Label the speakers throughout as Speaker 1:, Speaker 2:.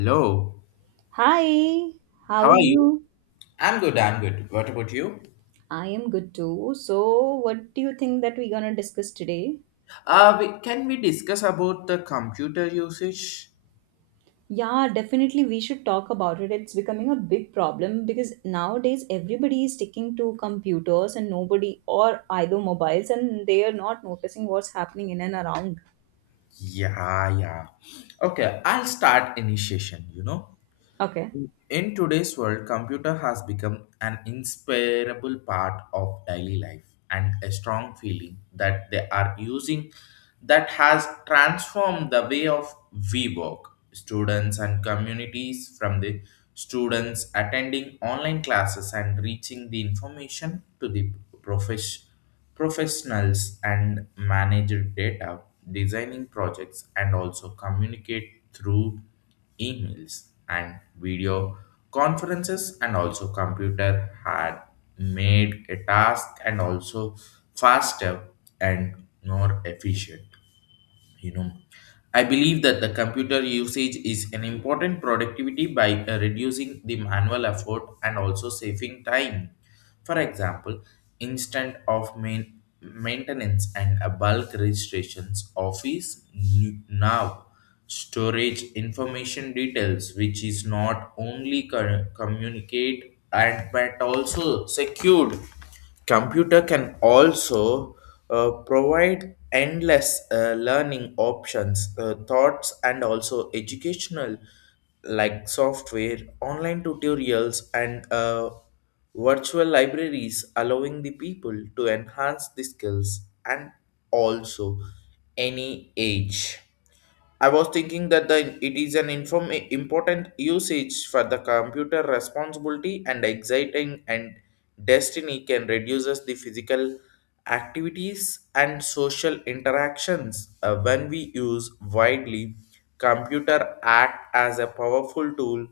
Speaker 1: Hello,
Speaker 2: Hi, how
Speaker 1: how
Speaker 2: are
Speaker 1: are you?
Speaker 2: you?
Speaker 1: I'm good, I'm good. What about you?
Speaker 2: I am good too. So, what do you think that we're gonna discuss today?
Speaker 1: We, can we discuss about the computer usage?
Speaker 2: Yeah, definitely we should talk about it. It's becoming a big problem because nowadays everybody is sticking to computers and nobody or either mobiles and they are not noticing what's happening in and around.
Speaker 1: Yeah, yeah. Okay, I'll start initiation, you know.
Speaker 2: Okay.
Speaker 1: In today's world, computer has become an inseparable part of daily life and a strong feeling that they are using that has transformed the way of we work, students and communities from the students attending online classes and reaching the information to the profesh- professionals and manage data, designing projects and also communicate through emails and video conferences and also computer had made a task and also faster and more efficient, you know. I believe that the computer usage is an important productivity by reducing the manual effort and also saving time. For example, instant of main maintenance and a bulk registrations office now storage information details which is not only communicate and but also secured. Computer can also provide endless learning options, thoughts, and also educational like software, online tutorials, and virtual libraries, allowing the people to enhance the skills and also any age. I was thinking that the, it is an inform, important usage for the computer responsibility and exciting and destiny can reduces the physical activities and social interactions. When we use widely computer act as a powerful tool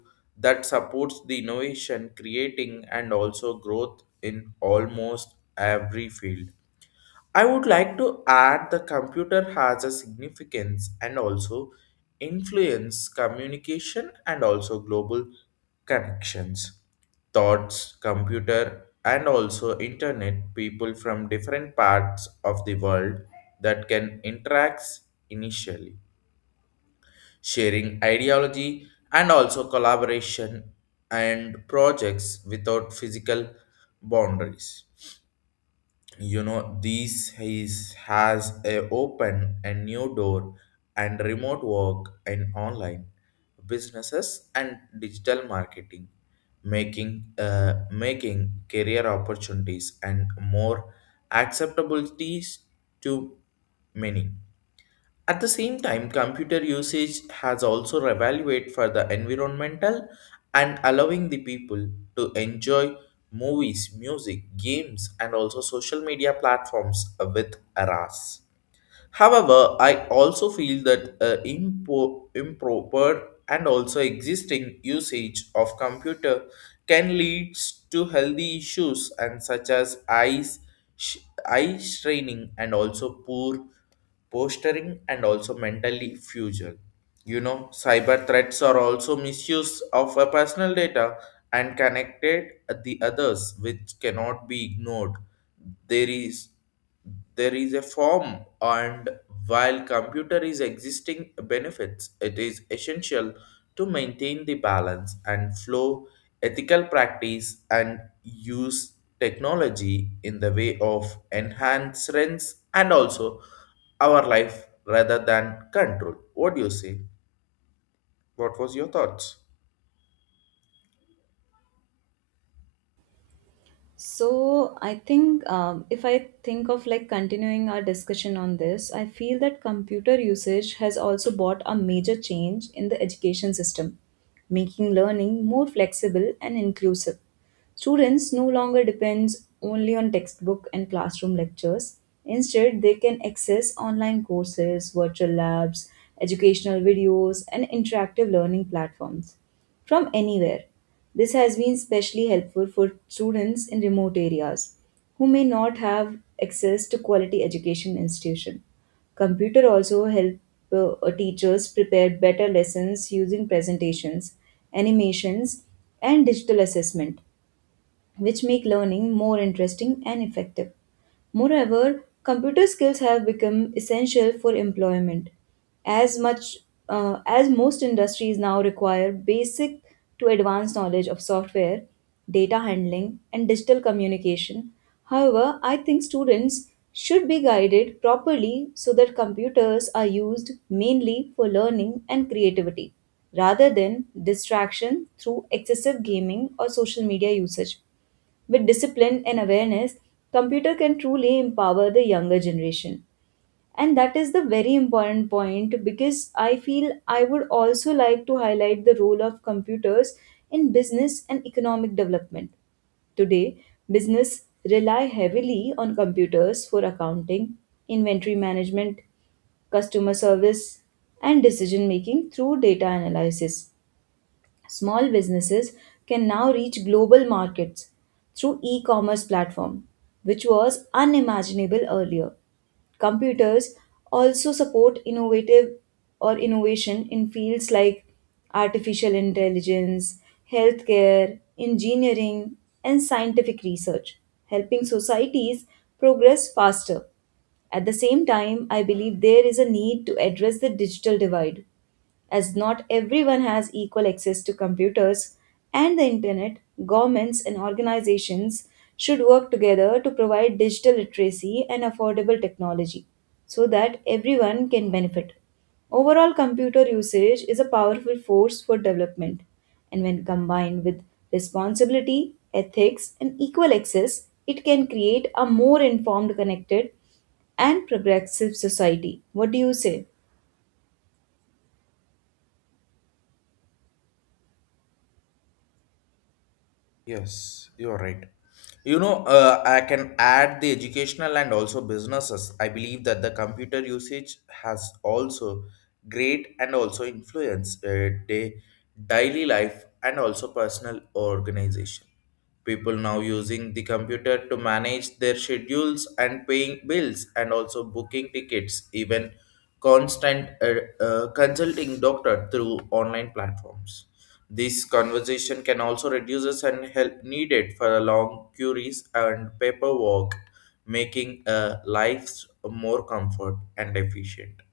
Speaker 1: that supports the innovation creating and also growth in almost every field. I would like to add the computer has a significance and also influence communication and also global connections. Thoughts, computer, and also internet people from different parts of the world that can interact initially, sharing ideology and also collaboration and projects without physical boundaries. You know, these is has a open a new door and remote work and online businesses and digital marketing, making making career opportunities and more acceptabilities to many. At the same time, computer usage has also revalued for the environmental and allowing the people to enjoy movies, music, games, and also social media platforms with RAS. However, I also feel that improper and also existing usage of computer can lead to healthy issues and such as eyes, sh- eye straining and also poor posturing and also mentally fusion. You know, cyber threats are also misuse of a personal data and connected at the others, which cannot be ignored. There is there is a form, and while computer is existing benefits it is essential to maintain the balance and flow ethical practice and use technology in the way of enhancements and also our life rather than control. What do you say? What was your thoughts?
Speaker 2: So I think if I think of like continuing our discussion on this, I feel that computer usage has also brought a major change in the education system, making learning more flexible and inclusive. Students no longer depends only on textbook and classroom lectures. Instead, they can access online courses, virtual labs, educational videos, and interactive learning platforms from anywhere. This has been especially helpful for students in remote areas who may not have access to quality education institution. Computer also help teachers prepare better lessons using presentations, animations and digital assessment which make learning more interesting and effective. Moreover, computer skills have become essential for employment, as much as most industries now require basic to advanced knowledge of software, data handling, and digital communication. However, I think students should be guided properly so that computers are used mainly for learning and creativity rather than distraction through excessive gaming or social media usage. With discipline and awareness, computer can truly empower the younger generation. And that is the very important point because I feel I would also like to highlight the role of computers in business and economic development. Today, business rely heavily on computers for accounting, inventory management, customer service, and decision making through data analysis. Small businesses can now reach global markets through e-commerce platform, which was unimaginable earlier. Computers also support innovative or innovation in fields like artificial intelligence, healthcare, engineering, and scientific research, helping societies progress faster. At the same time, I believe there is a need to address the digital divide as not everyone has equal access to computers and the internet, governments and organizations should work together to provide digital literacy and affordable technology so that everyone can benefit. Overall, computer usage is a powerful force for development, and when combined with responsibility, ethics, and equal access, it can create a more informed, connected, and progressive society. What do you say?
Speaker 1: Yes, you're right. You know, I can add the educational and also businesses. I believe that the computer usage has also great and also influence daily life and also personal organization. People now using the computer to manage their schedules and paying bills and also booking tickets, even constant consulting doctor through online platforms. This conversation can also reduces and help needed for a long queries and paperwork, making lives more comfort and efficient.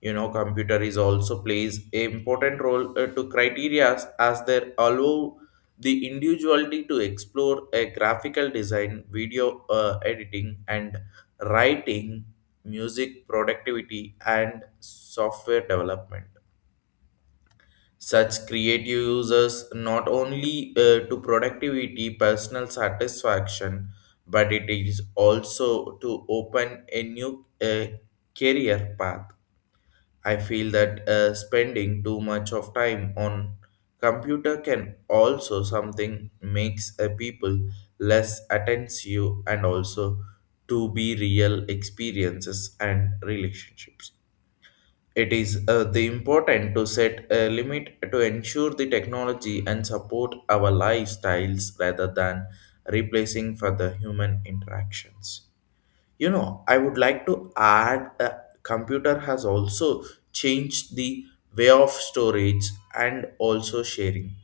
Speaker 1: You know, computer is also plays a important role to criteria as they allow the individuality to explore a graphical design video editing and writing music productivity and software development. Such creative users not only to productivity personal satisfaction, but it is also to open a new career path. I feel that spending too much of time on computer can also something makes a people less attentive and also to be real experiences and relationships. It is the important to set a limit to ensure the technology and support our lifestyles rather than replacing for the human interactions. You know, I would like to add a computer has also changed the way of storage and also sharing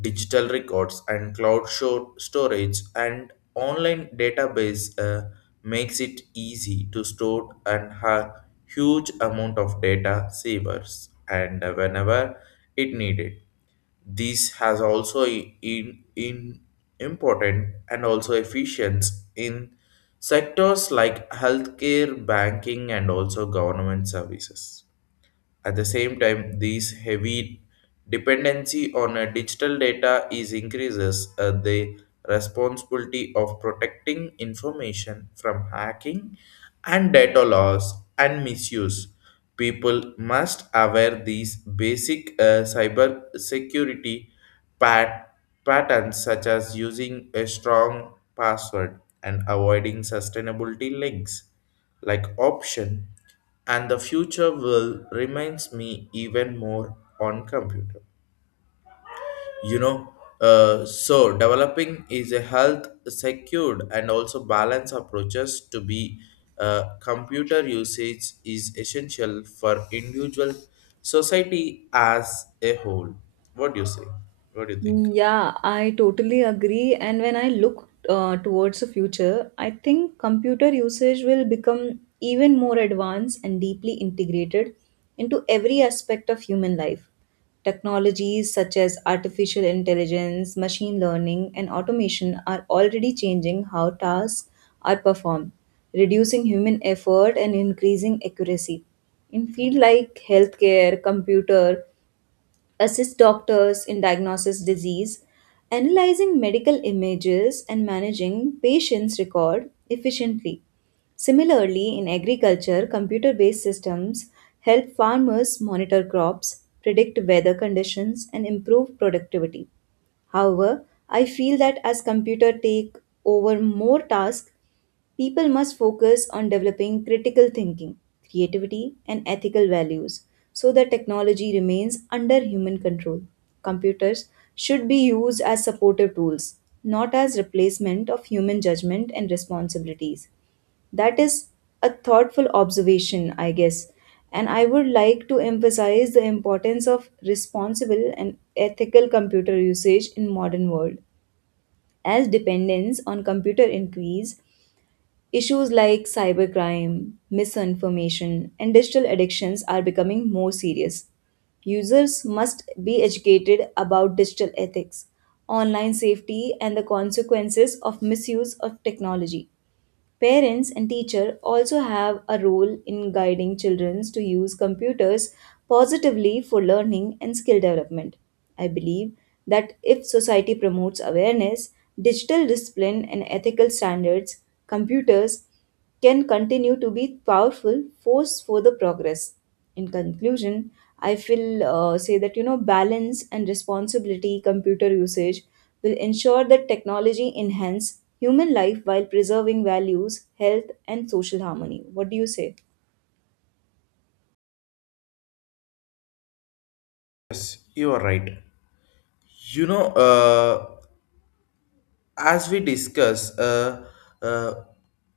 Speaker 1: digital records and cloud show storage and online database. Makes it easy to store and have huge amount of data savers and whenever it needed. This has also in important and also efficient in sectors like healthcare, banking, and also government services. At the same time, these heavy dependency on digital data is increases the responsibility of protecting information from hacking and data loss and misuse. People must aware these basic cyber security pat- patterns such as using a strong password and avoiding sustainability links like option. And the future will reminds me even more on computer, you know. So developing is a health secured and also balance approaches to be computer usage is essential for individual society as a whole. What do you say? What do you think?
Speaker 2: Yeah, I totally agree. And when I look towards the future, I think computer usage will become even more advanced and deeply integrated into every aspect of human life. Technologies such as artificial intelligence, machine learning, and automation are already changing how tasks are performed, reducing human effort and increasing accuracy. In fields like healthcare, computer, assist doctors in diagnosis disease, analyzing medical images and managing patients' record efficiently. Similarly, in agriculture, computer-based systems help farmers monitor crops, predict weather conditions, and improve productivity. However, I feel that as computer take over more tasks, people must focus on developing critical thinking, creativity, and ethical values so that technology remains under human control. Computers should be used as supportive tools, not as replacement of human judgment and responsibilities. That is a thoughtful observation, I guess. And I would like to emphasize the importance of responsible and ethical computer usage in modern world. As dependence on computer increase, issues like cybercrime, misinformation, and digital addictions are becoming more serious. Users must be educated about digital ethics, online safety, and the consequences of misuse of technology. Parents and teacher also have a role in guiding children to use computers positively for learning and skill development. I believe that if society promotes awareness, digital discipline and ethical standards, computers can continue to be powerful force for the progress. In conclusion, I feel say that you know balance and responsibility computer usage will ensure that technology enhance human life while preserving values, health, and social harmony. What do you say?
Speaker 1: Yes, you are right. You know, as we discuss, uh,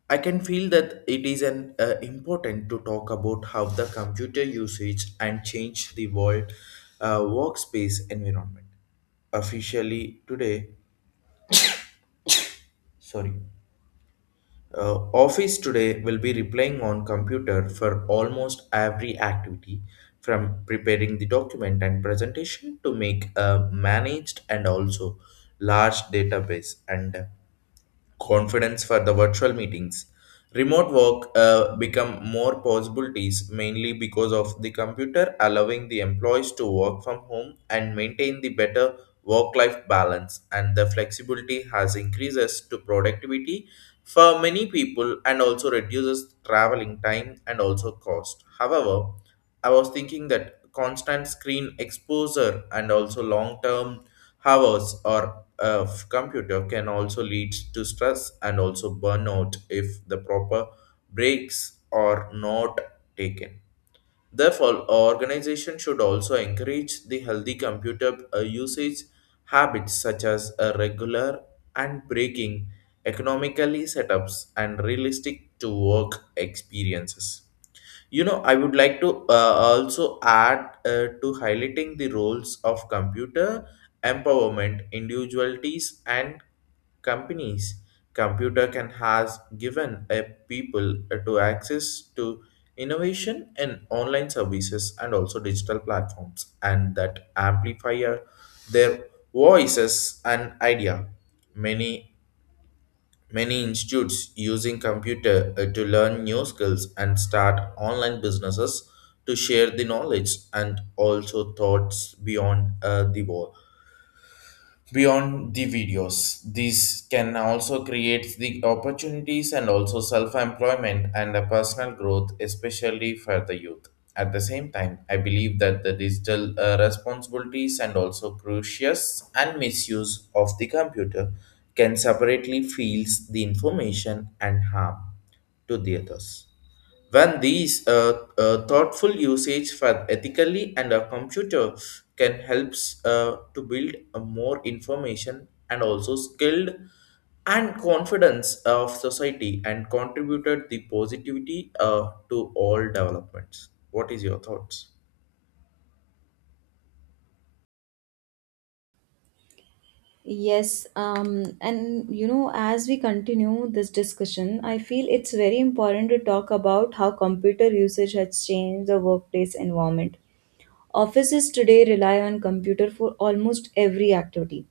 Speaker 1: I can feel that it is an important to talk about how the computer usage and change the world workspace environment. Officially today, sorry, office today will be replying on computer for almost every activity, from preparing the document and presentation to make a managed and also large database and confidence for the virtual meetings. Remote work become more possibilities mainly because of the computer allowing the employees to work from home and maintain the better work-life balance, and the flexibility has increases to productivity for many people and also reduces traveling time and also cost. However, I was thinking that constant screen exposure and also long term hours or of computer can also lead to stress and also burnout if the proper breaks are not taken. Therefore, organization should also encourage the healthy computer usage habits such as a regular and breaking economically setups and realistic to work experiences. You know, I would like to also add to highlighting the roles of computer empowerment, individualities, and companies. Computer can has given a people to access to innovation in online services and also digital platforms, and that amplify their voices and idea. Many Many institutes using computer to learn new skills and start online businesses to share the knowledge and also thoughts beyond the wall beyond the videos. These can also create the opportunities and also self-employment and the personal growth, especially for the youth. At the same time, I believe that the digital responsibilities and also crucious and misuse of the computer can separately feels the information and harm to the others. When these thoughtful usage for ethically and a computer can helps to build a more information and also skilled and confidence of society and contributed the positivity to all developments. What is your thoughts?
Speaker 2: Yes, and you know, as we continue this discussion, I feel it's very important to talk about how computer usage has changed the workplace environment. Offices today rely on computer for almost every activity,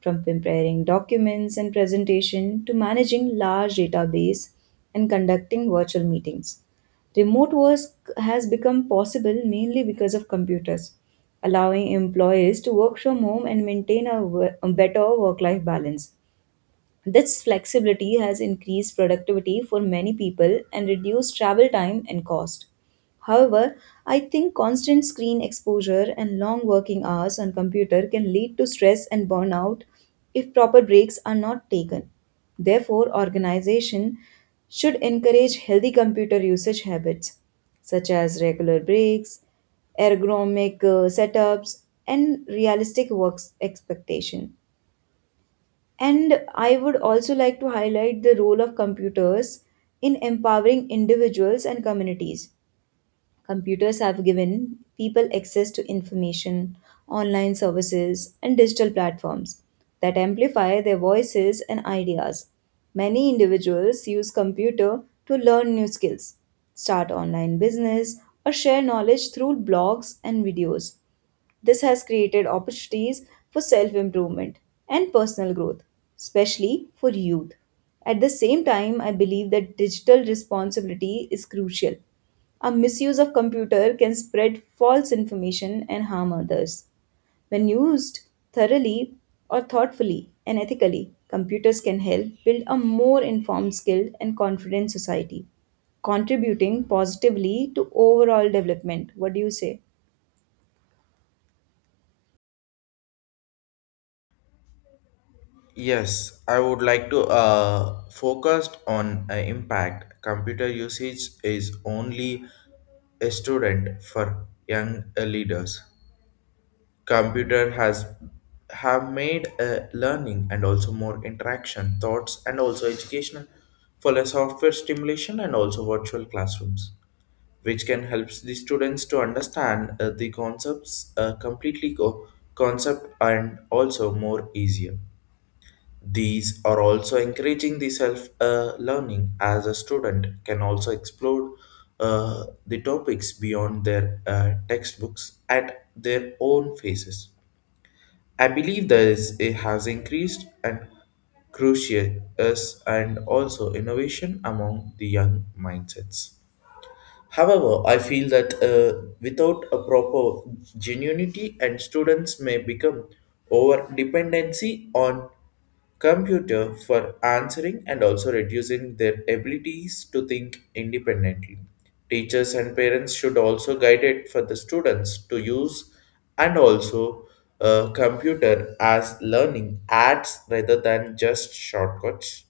Speaker 2: from preparing documents and presentation to managing large database and conducting virtual meetings. Remote work has become possible mainly because of computers, allowing employees to work from home and maintain a better work life balance. This flexibility has increased productivity for many people and reduced travel time and cost. However, I think constant screen exposure and long working hours on computer can lead to stress and burnout if proper breaks are not taken. Therefore, organization should encourage healthy computer usage habits such as regular breaks, ergonomic setups and realistic work expectation. And I would also like to highlight the role of computers in empowering individuals and communities. Computers have given people access to information, online services, and digital platforms that amplify their voices and ideas. Many individuals use computer to learn new skills, start online business, or share knowledge through blogs and videos. This has created opportunities for self improvement and personal growth, especially for youth. At the same time, I believe that digital responsibility is crucial. A misuse of computer can spread false information and harm others. When used thoroughly or thoughtfully and ethically, computers can help build a more informed, skilled, and confident society, contributing positively to overall development. What do you say?
Speaker 1: Yes, I would like to focus on impact. Computer usage is only a student for young leaders. Computer has have made learning and also more interaction thoughts and also educational for a software stimulation and also virtual classrooms which can help the students to understand the concepts concept and also more easier. These are also encouraging the self learning as a student can also explore the topics beyond their textbooks at their own phases. I believe there is it has increased and crucius and also innovation among the young mindsets. However, I feel that without a proper genuinity and students may become over dependency on computer for answering and also reducing their abilities to think independently. Teachers and parents should also guide it for the students to use and also computer as learning adds rather than just shortcuts.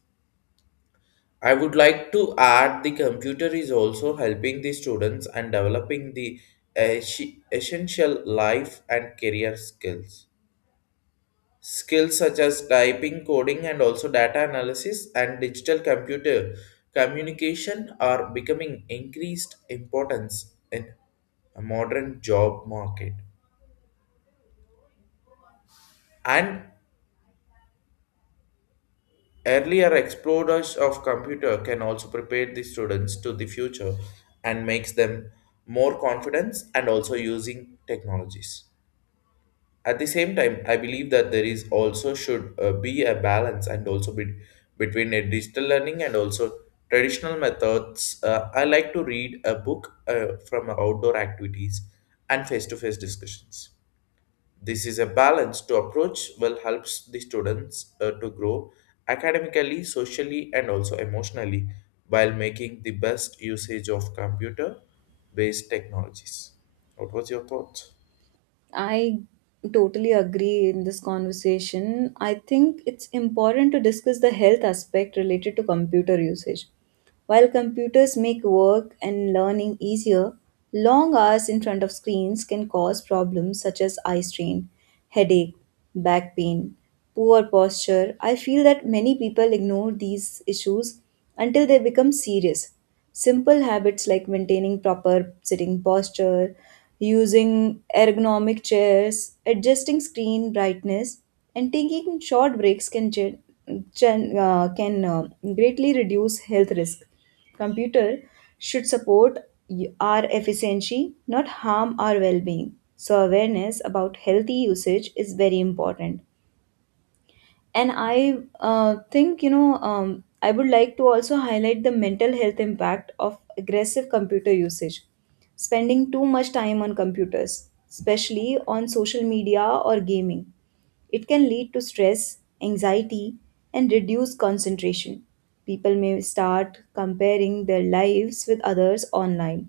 Speaker 1: I would like to add the computer is also helping the students and developing the es- essential life and career skills. Skills such as typing, coding, and also data analysis and digital computer communication are becoming increased importance in a modern job market. And earlier explorers of computer can also prepare the students to the future and makes them more confident and also using technologies. At the same time, I believe that there is also should be a balance and also be, between a digital learning and also traditional methods. I like to read a book from outdoor activities and face-to-face discussions. This is a balanced approach will helps the students to grow academically, socially, and also emotionally while making the best usage of computer based technologies. What was your thought?
Speaker 2: I totally agree in this conversation. I think it's important to discuss the health aspect related to computer usage. While computers make work and learning easier, long hours in front of screens can cause problems such as eye strain, headache, back pain, poor posture. I feel that many people ignore these issues until they become serious. Simple habits like maintaining proper sitting posture, using ergonomic chairs, adjusting screen brightness, and taking short breaks can greatly reduce health risk. Computer should support our efficiency, not harm our well being. So, awareness about healthy usage is very important. And I think I would like to also highlight the mental health impact of aggressive computer usage. Spending too much time on computers, especially on social media or gaming, it can lead to stress, anxiety and reduced concentration. People may start comparing their lives with others online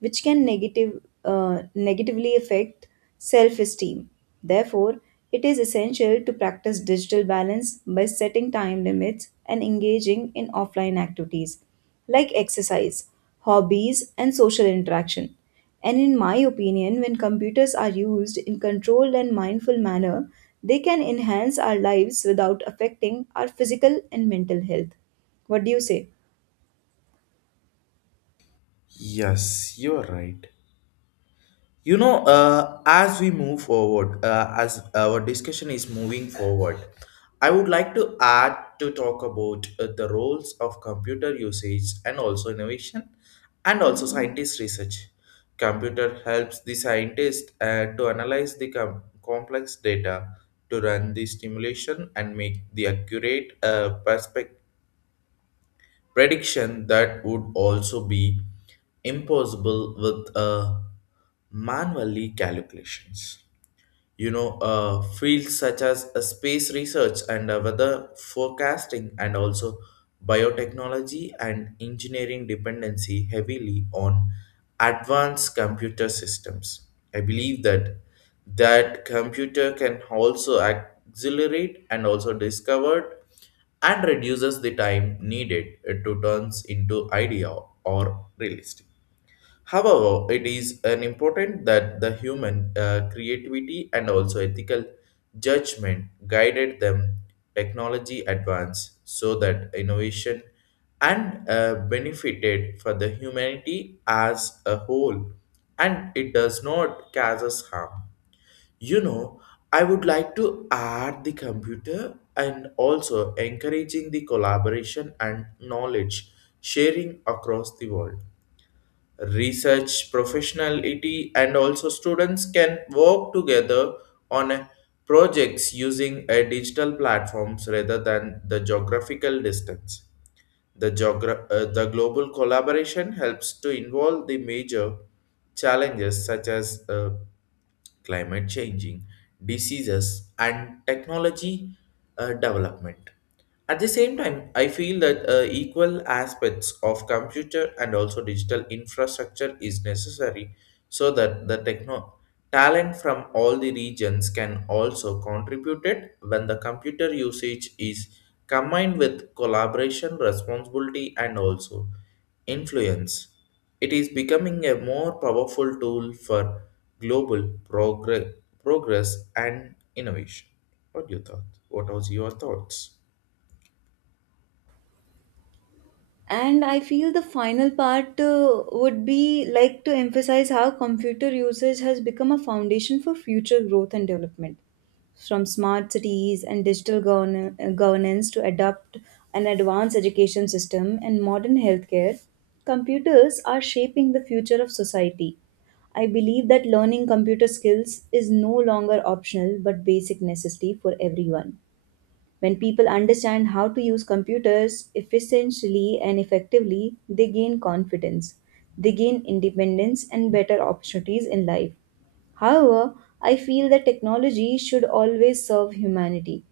Speaker 2: which can negatively affect self esteem. Therefore, it is essential to practice digital balance by setting time limits and engaging in offline activities like exercise, hobbies, and social interaction. And in my opinion, when computers are used in controlled and mindful manner, they can enhance our lives without affecting our physical and mental health. What do you say?
Speaker 1: Yes, you are right. You know, as we move forward, as our discussion is moving forward, I would like to add to talk about the roles of computer usage and also innovation and also scientist research. Computer helps the scientist to analyze the complex data to run the simulation and make the accurate perspective prediction that would also be impossible with a manually calculations fields such as space research and weather forecasting and also biotechnology and engineering dependency heavily on advanced computer systems. I believe that computer can also accelerate and also discovered and reduces the time needed to turns into idea or realistic. However, it is an important that the human creativity and also ethical judgment guided them technology advance so that innovation and benefited for the humanity as a whole and it does not cause us harm. You know, I would like to add the computer and also encouraging the collaboration and knowledge sharing across the world research professionality and also students can work together on a projects using a digital platforms rather than the geographical distance, the the global collaboration helps to involve the major challenges such as climate changing diseases and technology development. At the same time, I feel that equal aspects of computer and also digital infrastructure is necessary so that the techno talent from all the regions can also contribute it when the computer usage is combined with collaboration, responsibility, and also influence. It is becoming a more powerful tool for global progress, progress and innovation. What do you thought? What was your thoughts?
Speaker 2: And I feel the final part would be like to emphasize how computer usage has become a foundation for future growth and development, from smart cities and governance to adopt an advanced education system and modern healthcare. Computers are shaping the future of society. I believe that learning computer skills is no longer optional but basic necessity for everyone. When people understand how to use computers efficiently and effectively, they gain confidence, they gain independence, and better opportunities in life. However, I feel that technology should always serve humanity,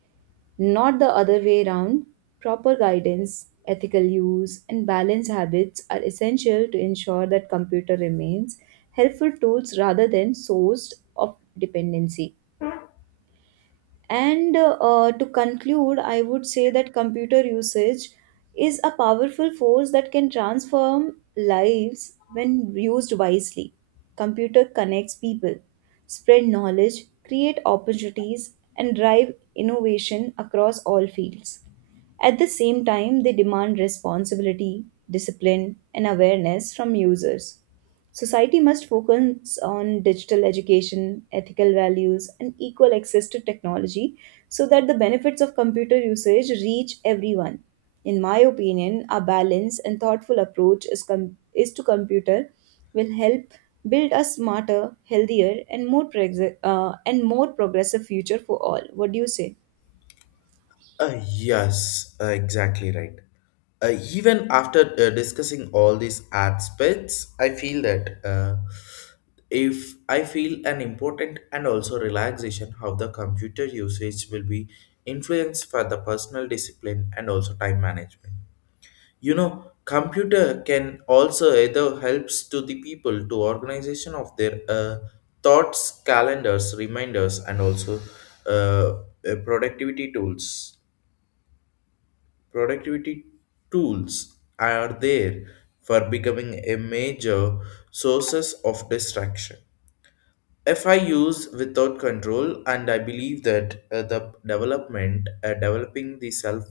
Speaker 2: not the other way around. Proper guidance, ethical use, and balanced habits are essential to ensure that computer remains helpful tools rather than source of dependency. And to conclude, I would say that computer usage is a powerful force that can transform lives when used wisely. Computer connects people, spread knowledge, create opportunities, and drive innovation across all fields. At the same time, they demand responsibility, discipline, and awareness from users. Society must focus on digital education, ethical values, and equal access to technology so that the benefits of computer usage reach everyone. In my opinion, a balanced and thoughtful approach is to computer will help build a smarter, healthier, and and more progressive future for all. What do you say?
Speaker 1: Yes, exactly right. Even after discussing all these aspects, I feel that if I feel an important and also relaxation how the computer usage will be influenced for the personal discipline and also time management. You know, computer can also either helps to the people to organization of their thoughts, calendars, reminders, and also uh, productivity tools, productivity tools are there for becoming a major sources of distraction if I use without control. And I believe that the development developing the self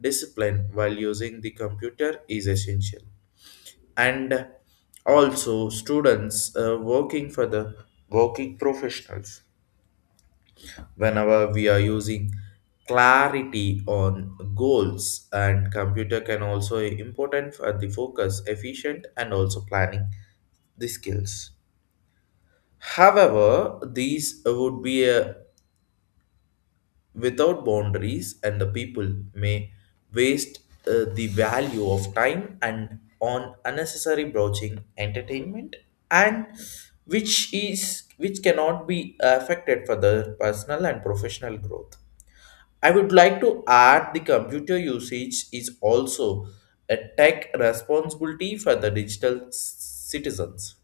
Speaker 1: discipline while using the computer is essential. And also students working for the working professionals, whenever we are using clarity on goals and computer can also important for the focus efficient and also planning the skills. However, these would be without boundaries and the people may waste the value of time and on unnecessary broaching entertainment and which is which cannot be affected for the personal and professional growth. I would like to add the computer usage is also a tech responsibility for the digital citizens.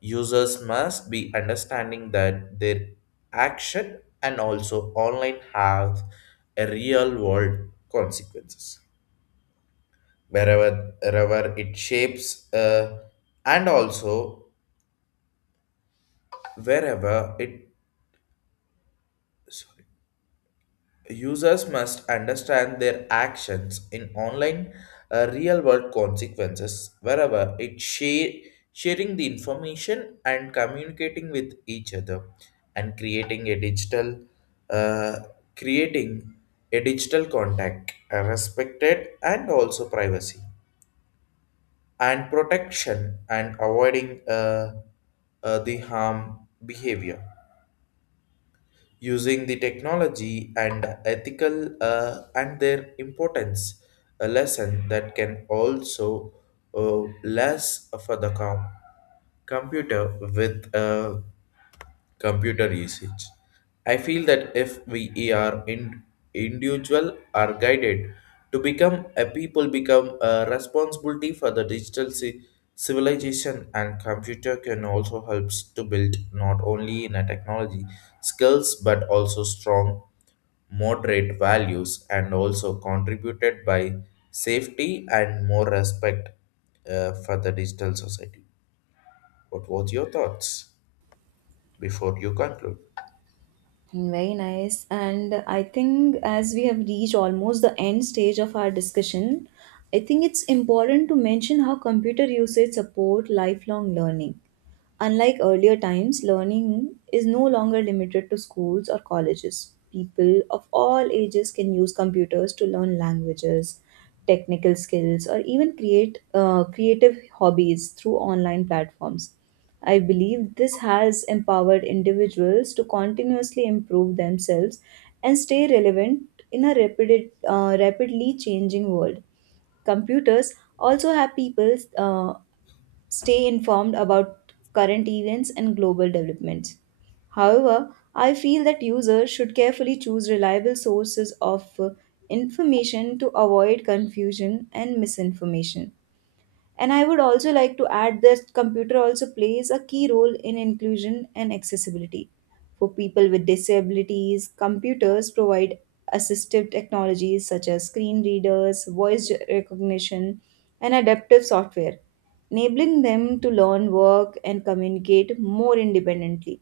Speaker 1: Users must be understanding that their action and also online have a real world consequences wherever it shapes and also wherever it sorry. Users must understand their actions in online real world consequences wherever it share, sharing the information and communicating with each other and creating a digital uh, creating a digital contact respected and also privacy and protection and avoiding the harm behavior using the technology and ethical and their importance a lesson that can also less for the com- computer with computer usage. I feel that if we are in, individual are guided to become a people become a responsibility for the digital civilization and computer can also helps to build not only in a technology skills but also strong moderate values and also contributed by safety and more respect for the digital society. What was your thoughts before you conclude?
Speaker 2: Very nice. And I think as we have reached almost the end stage of our discussion, I think it's important to mention how computer usage support lifelong learning. Unlike earlier times, learning is no longer limited to schools or colleges. People of all ages can use computers to learn languages, technical skills, or even create creative hobbies through online platforms. I believe this has empowered individuals to continuously improve themselves and stay relevant in a rapidly changing world. Computers also have people stay informed about current events and global developments. However, I feel that users should carefully choose reliable sources of information to avoid confusion and misinformation. And I would also like to add that computer also plays a key role in inclusion and accessibility. For people with disabilities, computers provide assistive technologies such as screen readers, voice recognition, and adaptive software enabling them to learn, work, and communicate more independently.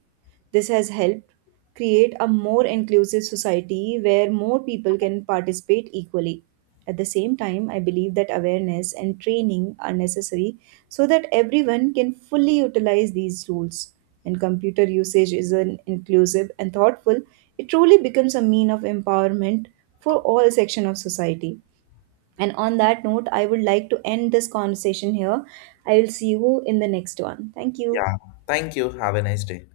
Speaker 2: This has helped create a more inclusive society where more people can participate equally. At the same time, I believe that awareness and training are necessary so that everyone can fully utilize these tools. When computer usage is an inclusive and thoughtful, it truly becomes a mean of empowerment for all section of society. And on that note, I would like to end this conversation here. I will see you in the next one. Thank you.
Speaker 1: Yeah. Thank you. Have a nice day.